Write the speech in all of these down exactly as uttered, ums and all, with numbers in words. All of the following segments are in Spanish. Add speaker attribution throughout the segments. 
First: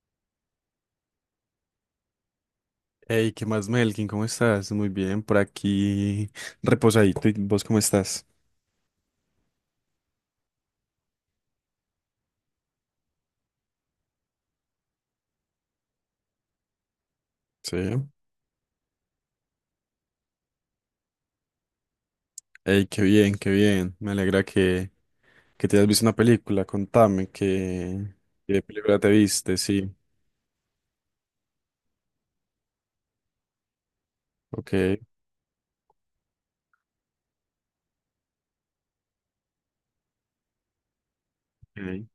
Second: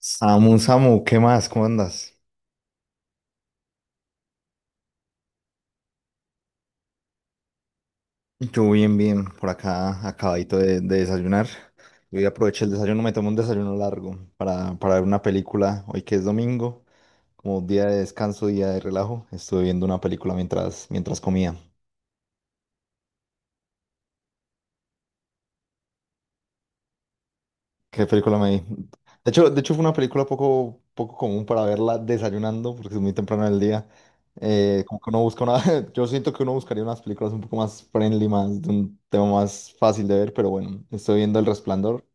Speaker 1: Samu, Samu, ¿qué más? ¿Cómo andas?
Speaker 2: Hey, ¿qué más, Melkin? ¿Cómo estás? Muy bien, por aquí reposadito. ¿Y vos cómo estás?
Speaker 1: Yo bien, bien, por acá, acabadito de, de desayunar. Yo ya aproveché el desayuno, me tomé un desayuno largo para, para ver una película. Hoy que es domingo, como
Speaker 2: Sí.
Speaker 1: día de descanso, día de relajo, estuve viendo una película mientras, mientras comía.
Speaker 2: Hey, qué bien, qué bien. Me alegra que, que te hayas visto una película. Contame,
Speaker 1: ¿Qué
Speaker 2: ¿qué,
Speaker 1: película me
Speaker 2: ¿qué
Speaker 1: vi?
Speaker 2: película te
Speaker 1: De hecho,
Speaker 2: viste?
Speaker 1: de hecho fue una
Speaker 2: Sí.
Speaker 1: película poco, poco común para verla desayunando, porque es muy temprano del día. Eh,
Speaker 2: Ok.
Speaker 1: como que uno busca una, yo siento que uno buscaría unas películas un poco más friendly, más de un tema más fácil de ver, pero bueno, estoy viendo El Resplandor,
Speaker 2: Ok.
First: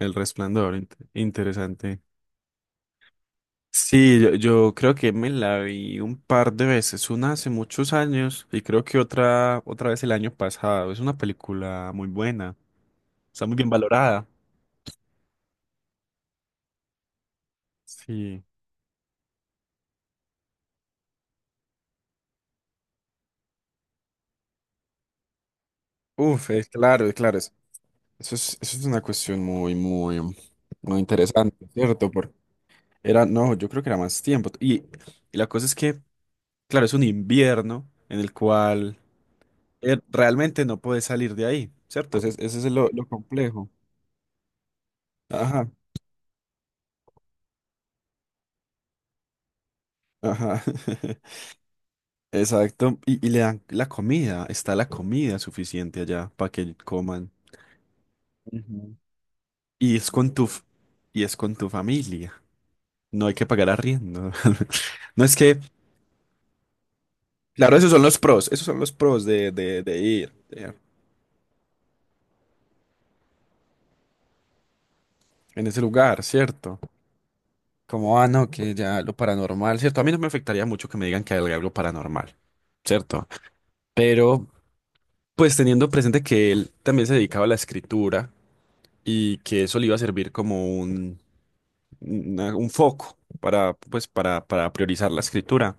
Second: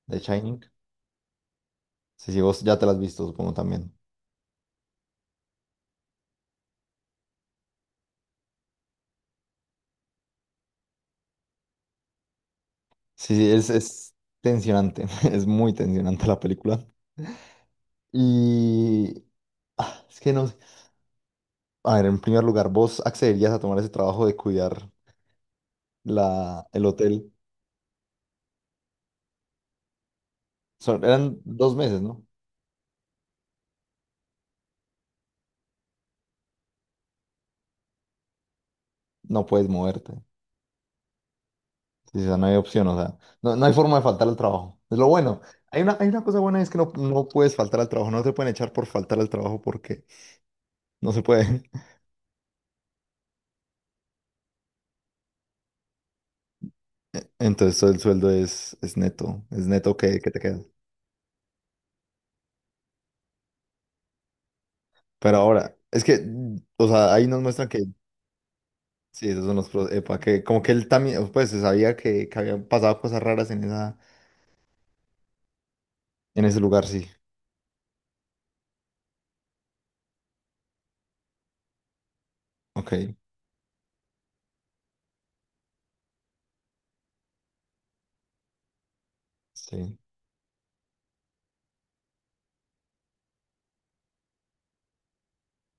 Speaker 2: El
Speaker 1: de Shining.
Speaker 2: Resplandor, int- interesante.
Speaker 1: Sí, sí, vos ya te la has visto, supongo también.
Speaker 2: Sí, yo, yo creo que me la vi un par de veces, una hace muchos años y creo que otra, otra vez el año pasado. Es una película muy buena,
Speaker 1: Sí,
Speaker 2: está
Speaker 1: sí,
Speaker 2: muy bien
Speaker 1: es, es
Speaker 2: valorada.
Speaker 1: tensionante, es muy tensionante la película.
Speaker 2: Sí.
Speaker 1: Y ah, es que no sé. A ver, en primer lugar, ¿vos accederías a tomar ese trabajo de cuidar
Speaker 2: Uf,
Speaker 1: la,
Speaker 2: es
Speaker 1: el
Speaker 2: claro, es
Speaker 1: hotel?
Speaker 2: claro. Eso es, eso es una cuestión muy, muy, muy
Speaker 1: Son- eran
Speaker 2: interesante,
Speaker 1: dos meses,
Speaker 2: ¿cierto?
Speaker 1: ¿no?
Speaker 2: Porque era, no, yo creo que era más tiempo. Y, y la cosa es que, claro, es un invierno en el cual
Speaker 1: No puedes
Speaker 2: eh,
Speaker 1: moverte.
Speaker 2: realmente no puedes salir de ahí, ¿cierto?
Speaker 1: Sí, o
Speaker 2: Ese,
Speaker 1: sea,
Speaker 2: es-
Speaker 1: no hay
Speaker 2: ese es
Speaker 1: opción,
Speaker 2: lo,
Speaker 1: o
Speaker 2: lo
Speaker 1: sea, no, no
Speaker 2: complejo.
Speaker 1: hay forma de faltar al trabajo. Es lo bueno.
Speaker 2: Ajá,
Speaker 1: Hay una, hay una cosa buena, es que no, no puedes faltar al trabajo, no te pueden echar por faltar al trabajo porque
Speaker 2: ajá.
Speaker 1: no se puede.
Speaker 2: Exacto. Y, y le dan la comida, está la comida suficiente allá para que coman.
Speaker 1: Entonces todo el sueldo es, es
Speaker 2: Ujú.
Speaker 1: neto, es
Speaker 2: Y
Speaker 1: neto
Speaker 2: es
Speaker 1: que, que
Speaker 2: con
Speaker 1: te
Speaker 2: tu,
Speaker 1: queda.
Speaker 2: f- y es con tu familia. No hay que pagar arriendo. No es
Speaker 1: Pero
Speaker 2: que
Speaker 1: ahora, es que, mm, o sea, ahí nos muestran
Speaker 2: claro,
Speaker 1: que
Speaker 2: esos son los pros, esos son los pros
Speaker 1: sí, esos
Speaker 2: de,
Speaker 1: son los
Speaker 2: de,
Speaker 1: pro-
Speaker 2: de
Speaker 1: epa,
Speaker 2: ir
Speaker 1: que como que
Speaker 2: eh,
Speaker 1: él también, oh, pues se sabía que, que habían pasado cosas raras en esa,
Speaker 2: en ese lugar,
Speaker 1: en ese
Speaker 2: ¿cierto?
Speaker 1: lugar, sí.
Speaker 2: Como, ah, no, que ya lo paranormal, ¿cierto? A mí no me afectaría mucho que me digan que hay algo paranormal,
Speaker 1: Ok,
Speaker 2: ¿cierto? Pero, pues teniendo presente que él también se dedicaba a la escritura y que eso le iba
Speaker 1: sí.
Speaker 2: a servir como un, una- un foco para, pues, para, para priorizar la escritura,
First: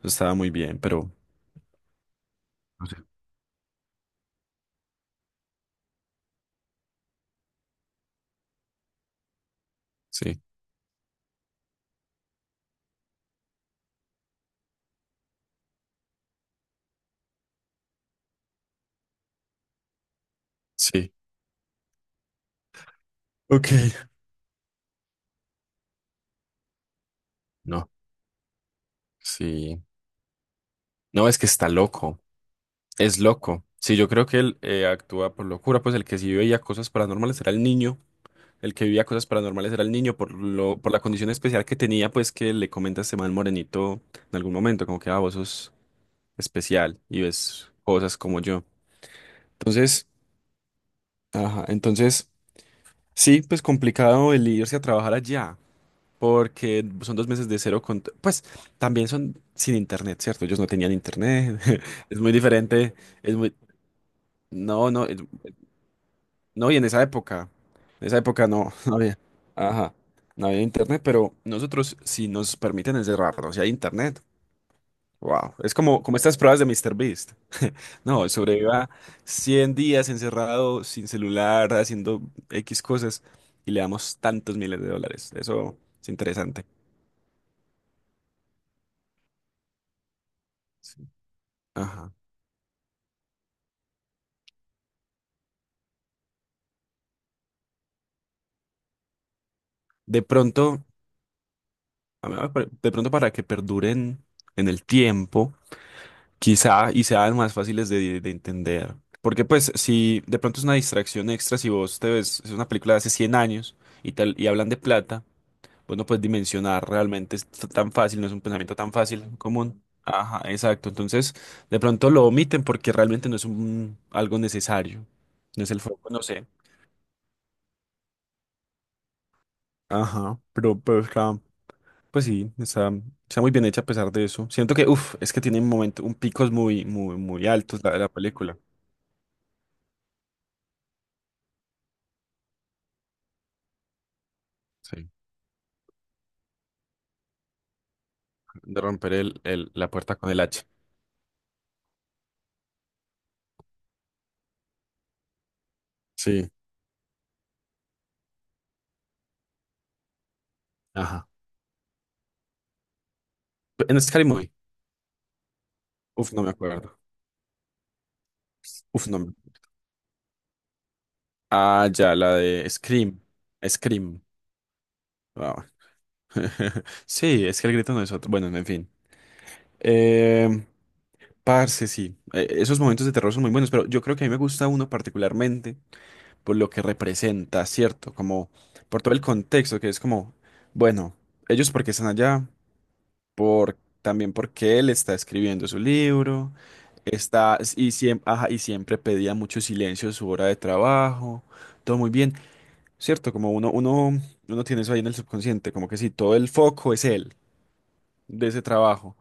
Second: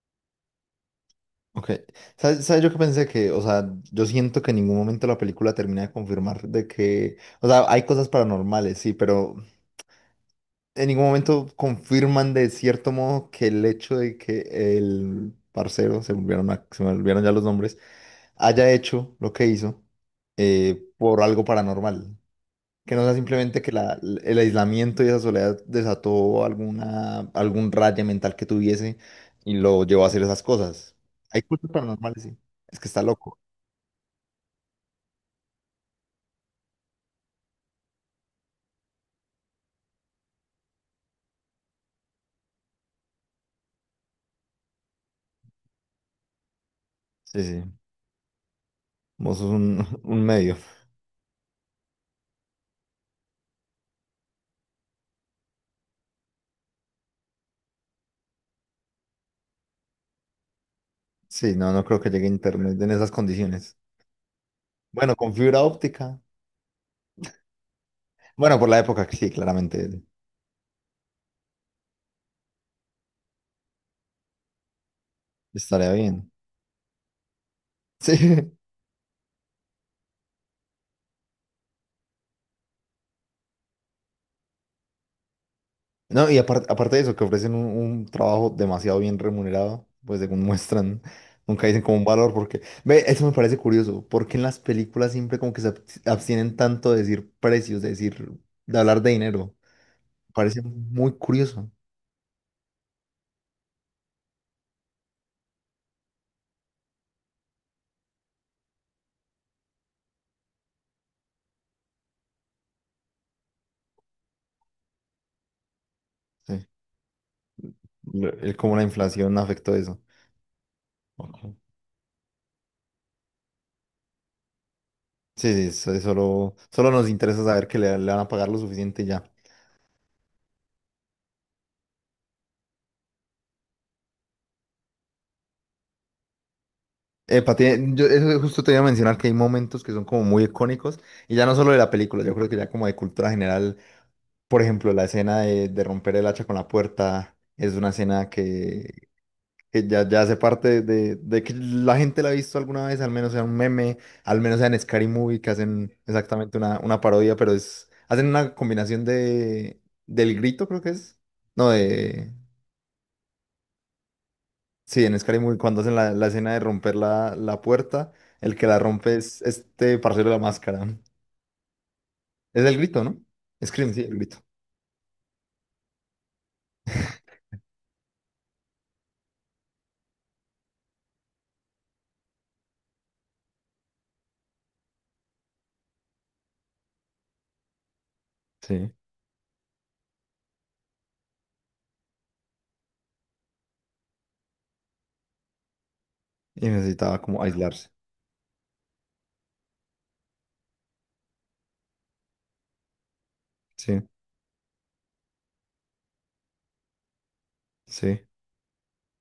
Speaker 2: eso estaba muy bien, pero
Speaker 1: Ok. ¿Sabes, sabes yo que
Speaker 2: no sé.
Speaker 1: pensé que, o sea, yo siento que en ningún momento la película termina de confirmar de que, o sea, hay cosas paranormales, sí, pero
Speaker 2: Sí,
Speaker 1: en ningún momento confirman de cierto modo que el hecho de que el parcero, se volvieron, a- se me olvidaron ya los nombres, haya hecho lo que hizo eh,
Speaker 2: sí.
Speaker 1: por algo paranormal. Que no sea simplemente
Speaker 2: Ok.
Speaker 1: que la- el aislamiento y esa soledad desató alguna, algún
Speaker 2: No,
Speaker 1: raye mental que tuviese y
Speaker 2: sí.
Speaker 1: lo llevó a hacer esas cosas.
Speaker 2: No, es
Speaker 1: Hay
Speaker 2: que está
Speaker 1: cultos
Speaker 2: loco.
Speaker 1: paranormales, sí. Es que está
Speaker 2: Es
Speaker 1: loco.
Speaker 2: loco. Sí, yo creo que él eh, actúa por locura, pues el que sí veía cosas paranormales era el niño, el que vivía cosas paranormales era el niño por lo, por la condición especial que tenía, pues que le comenta este man morenito en algún momento, como que ah, vos sos especial y
Speaker 1: Sí, sí.
Speaker 2: ves cosas como yo.
Speaker 1: Vos sos un,
Speaker 2: Entonces,
Speaker 1: un medio.
Speaker 2: ajá, entonces sí, pues complicado el irse a trabajar allá, porque son dos meses de cero con, pues también son sin internet, ¿cierto? Ellos no tenían
Speaker 1: Sí,
Speaker 2: internet.
Speaker 1: no, no creo que
Speaker 2: Es
Speaker 1: llegue
Speaker 2: muy
Speaker 1: internet en
Speaker 2: diferente,
Speaker 1: esas
Speaker 2: es muy,
Speaker 1: condiciones.
Speaker 2: no, no.
Speaker 1: Bueno, con fibra óptica.
Speaker 2: No, y en esa época, en esa época
Speaker 1: Bueno, por
Speaker 2: no,
Speaker 1: la
Speaker 2: no
Speaker 1: época,
Speaker 2: había,
Speaker 1: sí, claramente
Speaker 2: ajá, no había internet, pero nosotros si nos permiten encerrarnos y hay internet, wow, es
Speaker 1: estaría
Speaker 2: como, como
Speaker 1: bien.
Speaker 2: estas pruebas de Mister Beast. No,
Speaker 1: Sí.
Speaker 2: sobreviva cien días encerrado sin celular, haciendo X cosas y le damos tantos miles de dólares. Eso es
Speaker 1: No, y apar-
Speaker 2: interesante.
Speaker 1: aparte de eso, que ofrecen un, un trabajo demasiado bien remunerado, pues según muestran,
Speaker 2: Sí.
Speaker 1: nunca dicen como un
Speaker 2: Ajá.
Speaker 1: valor, porque, ve, eso me parece curioso, porque en las películas siempre como que se ab- abstienen tanto de decir precios, de decir, de hablar de dinero.
Speaker 2: De
Speaker 1: Parece
Speaker 2: pronto,
Speaker 1: muy curioso,
Speaker 2: a mí me pare- de pronto para que perduren en el tiempo, quizá y sean más fáciles de, de entender. Porque pues si de pronto es una distracción extra, si vos te ves, es una película de hace cien años y tal, y hablan de plata, vos no puedes
Speaker 1: sí,
Speaker 2: dimensionar realmente es t- tan fácil, no
Speaker 1: lo-
Speaker 2: es un
Speaker 1: el
Speaker 2: pensamiento
Speaker 1: cómo la
Speaker 2: tan fácil,
Speaker 1: inflación afectó
Speaker 2: común.
Speaker 1: eso.
Speaker 2: Ajá, exacto. Entonces,
Speaker 1: Ok.
Speaker 2: de pronto lo omiten porque realmente no es un, algo necesario.
Speaker 1: Sí,
Speaker 2: No
Speaker 1: sí,
Speaker 2: es el
Speaker 1: eso- eso
Speaker 2: foco, no sé.
Speaker 1: solo, solo nos interesa saber que le, le van a pagar lo suficiente y ya.
Speaker 2: Ajá, pero, pero está- pues sí, está, está muy bien hecha a pesar de eso. Siento que, uff, es que tiene un momento, un picos muy, muy, muy
Speaker 1: Epa,
Speaker 2: altos
Speaker 1: tiene-
Speaker 2: la,
Speaker 1: yo
Speaker 2: la
Speaker 1: eso
Speaker 2: película.
Speaker 1: justo te iba a mencionar que hay momentos que son como muy icónicos, y ya no solo de la película, yo creo que ya como de cultura general. Por ejemplo, la
Speaker 2: Sí.
Speaker 1: escena de, de romper el hacha con la puerta es una escena
Speaker 2: De
Speaker 1: que,
Speaker 2: romper el, el-
Speaker 1: que
Speaker 2: la
Speaker 1: ya,
Speaker 2: puerta
Speaker 1: ya
Speaker 2: con
Speaker 1: hace
Speaker 2: el hacha.
Speaker 1: parte de, de que la gente la ha visto alguna vez, al menos sea un meme, al menos sea en Scary Movie, que hacen
Speaker 2: Sí,
Speaker 1: exactamente una, una parodia, pero es, hacen una combinación de, del grito, creo que es.
Speaker 2: ajá.
Speaker 1: No, de...
Speaker 2: En Scary Movie.
Speaker 1: Sí, en Scary Movie, cuando hacen la, la
Speaker 2: Uf, no me
Speaker 1: escena de romper
Speaker 2: acuerdo.
Speaker 1: la, la puerta, el que la
Speaker 2: Uf,
Speaker 1: rompe
Speaker 2: no me…
Speaker 1: es este parcero de la máscara.
Speaker 2: Ah, ya, la
Speaker 1: Es
Speaker 2: de
Speaker 1: el grito, ¿no?
Speaker 2: Scream.
Speaker 1: Scream, sí, el
Speaker 2: Scream.
Speaker 1: grito.
Speaker 2: Wow. Sí, es que el grito no es otro. Bueno, en fin. Eh, parce, sí. Eh, esos momentos de terror son muy buenos, pero yo creo que a mí me gusta uno particularmente por lo que representa, ¿cierto? Como
Speaker 1: Sí.
Speaker 2: por todo el contexto, que es como, bueno, ellos porque están allá. Por, también porque él está escribiendo su libro,
Speaker 1: Y necesitaba como
Speaker 2: está, y,
Speaker 1: aislarse.
Speaker 2: siem- ajá, y siempre pedía mucho silencio en su hora de trabajo, todo muy bien, ¿cierto? Como uno,
Speaker 1: Sí,
Speaker 2: uno, uno tiene eso ahí en el subconsciente, como que sí, todo el foco es él,
Speaker 1: sí.
Speaker 2: de ese trabajo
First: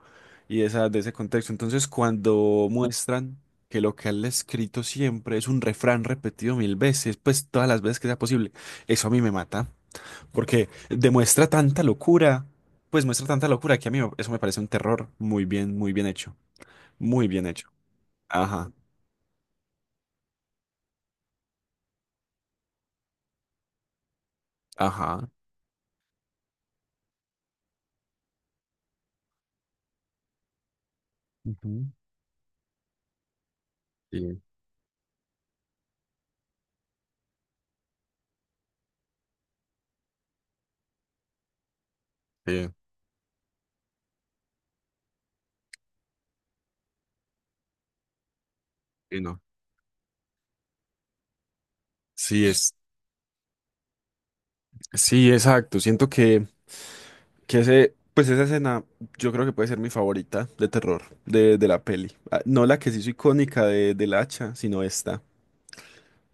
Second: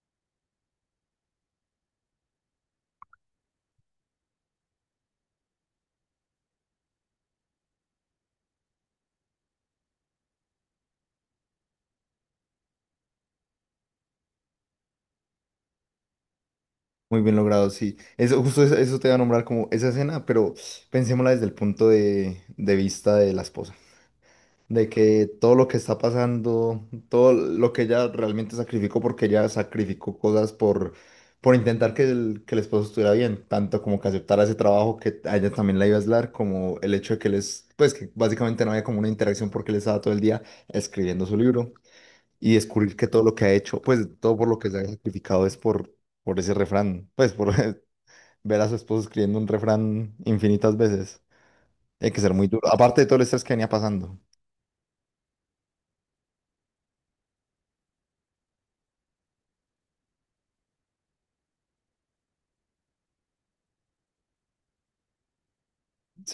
Speaker 2: y de, esa, de ese contexto. Entonces, cuando muestran que lo que él ha escrito siempre es un refrán repetido mil veces, pues todas las veces que sea posible, eso a mí me mata. Porque demuestra tanta locura, pues muestra tanta locura que a mí me- eso me parece un terror muy bien, muy bien hecho,
Speaker 1: Muy
Speaker 2: muy
Speaker 1: bien
Speaker 2: bien
Speaker 1: logrado,
Speaker 2: hecho.
Speaker 1: sí. Eso, justo
Speaker 2: Ajá,
Speaker 1: eso, eso te iba a nombrar como esa escena, pero pensémosla desde el punto de, de vista de la esposa. De que
Speaker 2: ajá.
Speaker 1: todo lo que está pasando, todo lo que ella realmente sacrificó, porque ella sacrificó cosas por, por
Speaker 2: Ujú.
Speaker 1: intentar que el, que el esposo estuviera bien, tanto como que
Speaker 2: Sí,
Speaker 1: aceptara ese trabajo que a ella también la iba a aislar, como el hecho de que les, pues que básicamente no había como una interacción porque él estaba todo el día escribiendo su libro y
Speaker 2: sí,
Speaker 1: descubrir que todo lo que ha hecho, pues todo por lo que se ha sacrificado es por por ese refrán, pues por ver a su esposo
Speaker 2: sí,
Speaker 1: escribiendo
Speaker 2: no.
Speaker 1: un refrán infinitas veces. Hay que ser
Speaker 2: Sí,
Speaker 1: muy duro.
Speaker 2: es,
Speaker 1: Aparte de todo el estrés que venía pasando.
Speaker 2: sí, exacto. Siento que, que ese, pues esa escena yo creo que puede ser mi favorita de terror de, de la peli. Ah, no la que se hizo icónica de, del hacha, sino esta.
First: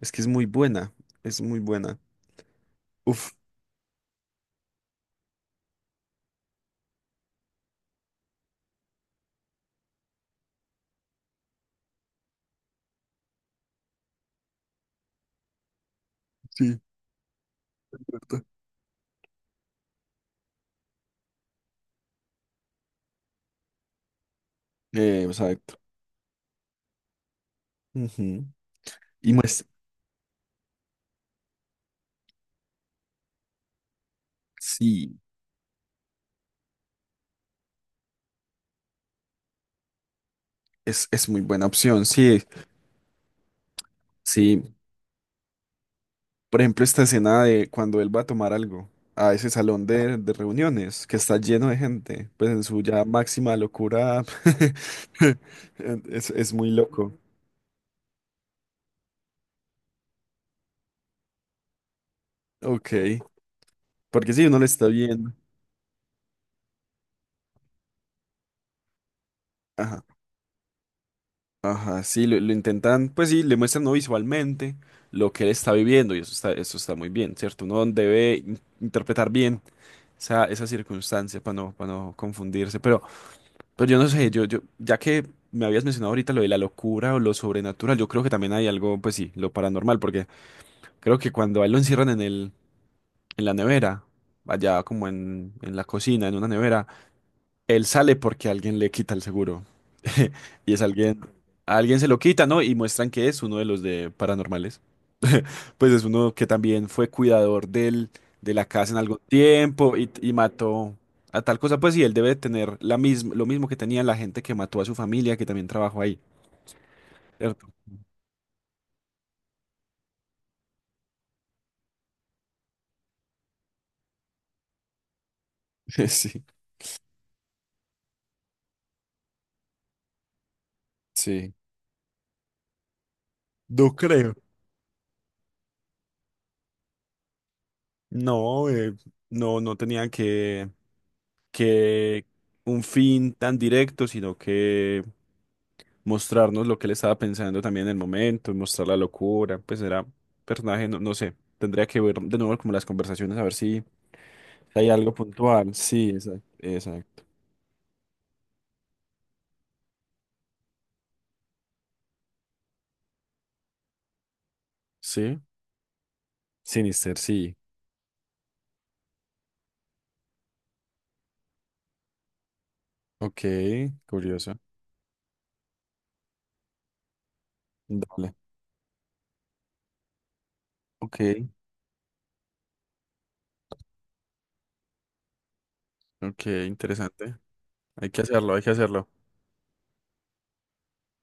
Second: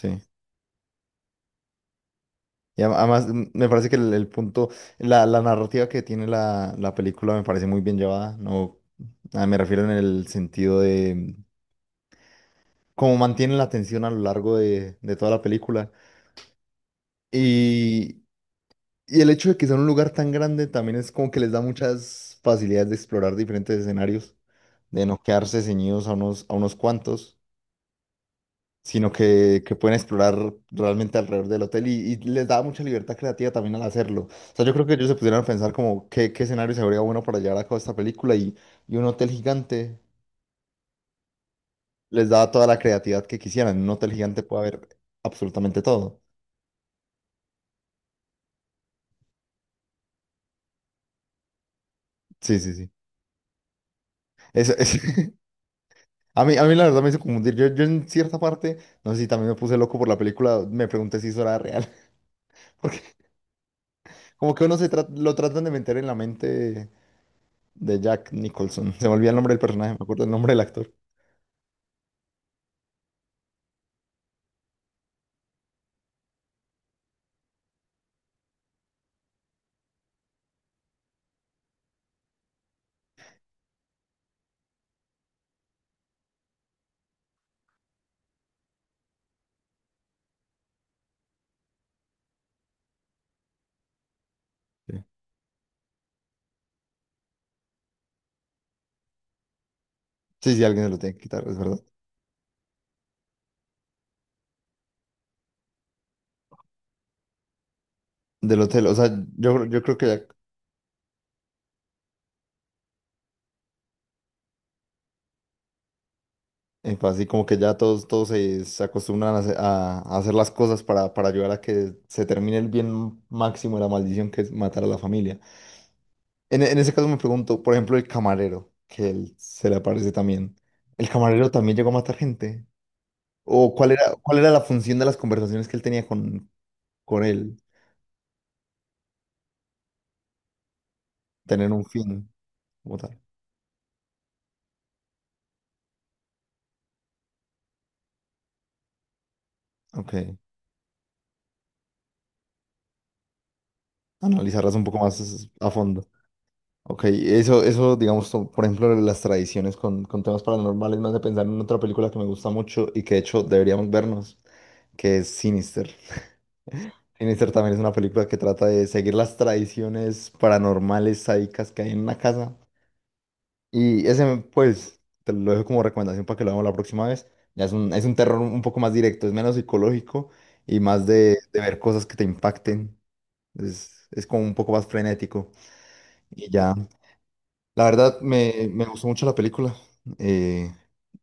Speaker 2: Es que es muy buena, es muy buena.
Speaker 1: Y a- además
Speaker 2: Uf,
Speaker 1: mm, me parece que el, el punto, la, la narrativa que tiene la, la película me parece muy bien llevada. No, ah, me refiero en el sentido de mm, cómo mantiene la atención a lo largo de, de toda la película.
Speaker 2: sí,
Speaker 1: Y,
Speaker 2: ¿verdad?
Speaker 1: y el hecho de que sea un lugar tan grande también es como que les da muchas facilidades de explorar diferentes escenarios, de no
Speaker 2: Eh,
Speaker 1: quedarse
Speaker 2: exacto.
Speaker 1: ceñidos a unos, a unos cuantos.
Speaker 2: Ujú.
Speaker 1: Sino
Speaker 2: Y
Speaker 1: que,
Speaker 2: muestra,
Speaker 1: que pueden explorar realmente alrededor del hotel y, y les da mucha libertad creativa también al hacerlo. O sea, yo creo que ellos se
Speaker 2: sí.
Speaker 1: pudieran pensar como qué, qué escenario se vería bueno para llevar a cabo esta película y, y un hotel gigante
Speaker 2: Es, es muy buena opción,
Speaker 1: les
Speaker 2: sí,
Speaker 1: da toda la creatividad que quisieran. En un hotel gigante puede
Speaker 2: sí.
Speaker 1: haber absolutamente todo.
Speaker 2: Por ejemplo, esta escena de cuando él va a tomar algo a ese salón de, de reuniones que está lleno de gente, pues
Speaker 1: Sí,
Speaker 2: en
Speaker 1: sí,
Speaker 2: su
Speaker 1: sí.
Speaker 2: ya máxima locura,
Speaker 1: Eso, es-
Speaker 2: es,
Speaker 1: A
Speaker 2: es
Speaker 1: mí, a
Speaker 2: muy
Speaker 1: mí la verdad me hizo
Speaker 2: loco.
Speaker 1: confundir. Yo, yo en cierta parte, no sé si también me puse loco por la película, me pregunté si eso era real.
Speaker 2: Ok,
Speaker 1: Porque
Speaker 2: porque sí,
Speaker 1: como
Speaker 2: uno
Speaker 1: que
Speaker 2: lo
Speaker 1: uno
Speaker 2: está
Speaker 1: se tra-
Speaker 2: viendo.
Speaker 1: lo tratan de meter en la mente de Jack Nicholson. Se me olvida el nombre del personaje, me
Speaker 2: Ajá,
Speaker 1: acuerdo el nombre del actor.
Speaker 2: ajá, sí, lo, lo intentan, pues sí, le muestran no visualmente lo que él está viviendo y eso está, eso está muy bien, ¿cierto? Uno debe in- interpretar bien esa, esa circunstancia para no, para no confundirse, pero… Pero yo no sé, yo, yo, ya que me habías mencionado ahorita lo de la locura o lo sobrenatural, yo creo que también hay algo, pues sí, lo paranormal, porque creo que cuando a él lo encierran en el, en la nevera, allá
Speaker 1: Sí,
Speaker 2: como en, en la cocina, en una nevera, él sale porque alguien le quita el seguro.
Speaker 1: sí, sí,
Speaker 2: Y es
Speaker 1: alguien se lo tiene
Speaker 2: alguien,
Speaker 1: que quitar, es
Speaker 2: a
Speaker 1: verdad.
Speaker 2: alguien se lo quita, ¿no? Y muestran que es uno de los de paranormales, pues es uno que también fue cuidador del, de
Speaker 1: Del
Speaker 2: la
Speaker 1: hotel,
Speaker 2: casa
Speaker 1: o
Speaker 2: en
Speaker 1: sea,
Speaker 2: algún
Speaker 1: yo, yo
Speaker 2: tiempo
Speaker 1: creo que
Speaker 2: y,
Speaker 1: ya,
Speaker 2: y mató a tal cosa, pues sí, él debe tener la misma, lo mismo que tenía la gente que mató a su familia, que también trabajó ahí,
Speaker 1: eh, pues, así como que
Speaker 2: ¿cierto?
Speaker 1: ya todos, todos se, se acostumbran a, hacer a- a hacer las cosas para, para ayudar a que se termine el bien máximo de la maldición que es matar a la familia.
Speaker 2: Sí,
Speaker 1: En, en ese caso me pregunto, por ejemplo, el camarero, que él se le aparece también. ¿El camarero
Speaker 2: sí.
Speaker 1: también llegó a matar gente? ¿O cuál
Speaker 2: No
Speaker 1: era,
Speaker 2: creo.
Speaker 1: cuál era la función de las conversaciones que él tenía con, con él?
Speaker 2: No, eh, no, no tenían que,
Speaker 1: Tener un
Speaker 2: que
Speaker 1: fin
Speaker 2: un
Speaker 1: como tal.
Speaker 2: fin tan directo, sino que mostrarnos lo que él estaba pensando también en el momento, mostrar la locura, pues era
Speaker 1: Ok,
Speaker 2: personaje, no, no sé, tendría que ver de nuevo como las conversaciones, a ver si…
Speaker 1: analizarlas un
Speaker 2: Hay
Speaker 1: poco
Speaker 2: algo
Speaker 1: más a
Speaker 2: puntual,
Speaker 1: fondo.
Speaker 2: sí, exacto,
Speaker 1: Ok,
Speaker 2: exacto.
Speaker 1: eso, eso, digamos, to- por ejemplo, las tradiciones con, con temas paranormales me hace pensar en otra película que me gusta mucho y que de hecho deberíamos vernos, que es
Speaker 2: Sí,
Speaker 1: Sinister.
Speaker 2: Sinister,
Speaker 1: Sinister
Speaker 2: sí.
Speaker 1: también es una película que trata de seguir las tradiciones paranormales sádicas que hay en una casa.
Speaker 2: Ok,
Speaker 1: Y ese,
Speaker 2: curioso.
Speaker 1: pues, te lo dejo como recomendación para que lo veamos la próxima vez. Ya es un, es un
Speaker 2: Dale.
Speaker 1: terror un poco más directo, es menos psicológico y más de,
Speaker 2: Ok.
Speaker 1: de ver cosas que te impacten. Es, es como un poco más frenético.
Speaker 2: Ok,
Speaker 1: Y ya.
Speaker 2: interesante.
Speaker 1: La
Speaker 2: Hay
Speaker 1: verdad,
Speaker 2: que hacerlo, hay
Speaker 1: me,
Speaker 2: que
Speaker 1: me gustó
Speaker 2: hacerlo.
Speaker 1: mucho la película. Eh,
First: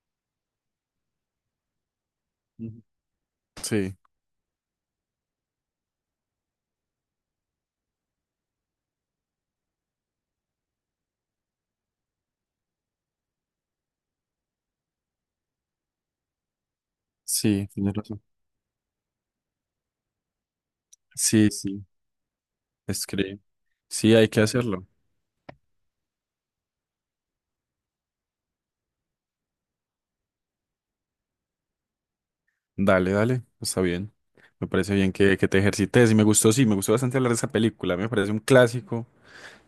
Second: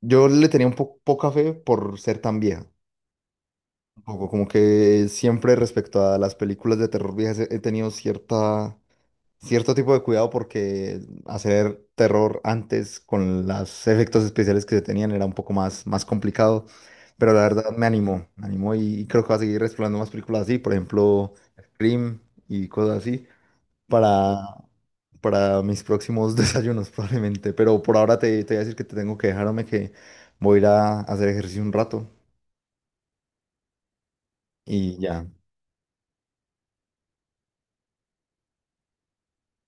Speaker 1: yo le tenía un po- poca fe por ser tan vieja.
Speaker 2: Ujú. Sí,
Speaker 1: Un poco como que siempre respecto a las películas de terror viejas he he tenido cierta, cierto tipo de cuidado porque hacer terror antes con los efectos especiales que se tenían era un poco más, más complicado. Pero la
Speaker 2: sí,
Speaker 1: verdad me
Speaker 2: tienes razón.
Speaker 1: animó, me animó y creo que va a seguir explorando más películas así, por ejemplo,
Speaker 2: Sí, sí,
Speaker 1: Scream y cosas así
Speaker 2: escribe. Sí, hay
Speaker 1: para,
Speaker 2: que hacerlo.
Speaker 1: para mis próximos desayunos probablemente. Pero por ahora te, te voy a decir que te tengo que dejarme que voy a ir a hacer ejercicio un rato
Speaker 2: Dale, dale, está bien. Me parece
Speaker 1: y
Speaker 2: bien
Speaker 1: ya.
Speaker 2: que, que te ejercites y me gustó, sí, me gustó bastante hablar de esa película. Me parece un clásico.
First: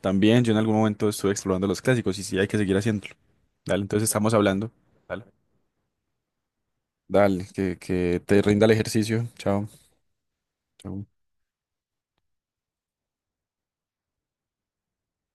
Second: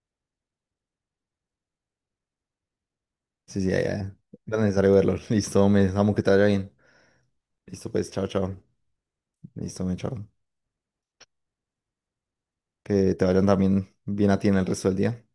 Speaker 2: También yo en algún momento estuve explorando los clásicos y sí, hay que seguir haciéndolo.
Speaker 1: Sí, sí, ya,
Speaker 2: Dale, entonces
Speaker 1: ya.
Speaker 2: estamos
Speaker 1: Era
Speaker 2: hablando.
Speaker 1: necesario verlo.
Speaker 2: Dale.
Speaker 1: Listo, me amo que te vaya bien.
Speaker 2: Dale, que,
Speaker 1: Listo, pues,
Speaker 2: que
Speaker 1: chao,
Speaker 2: te
Speaker 1: chao.
Speaker 2: rinda el ejercicio. Chao.
Speaker 1: Listo, me chao.
Speaker 2: Chao.
Speaker 1: Que te vayan también bien a ti en el resto del día.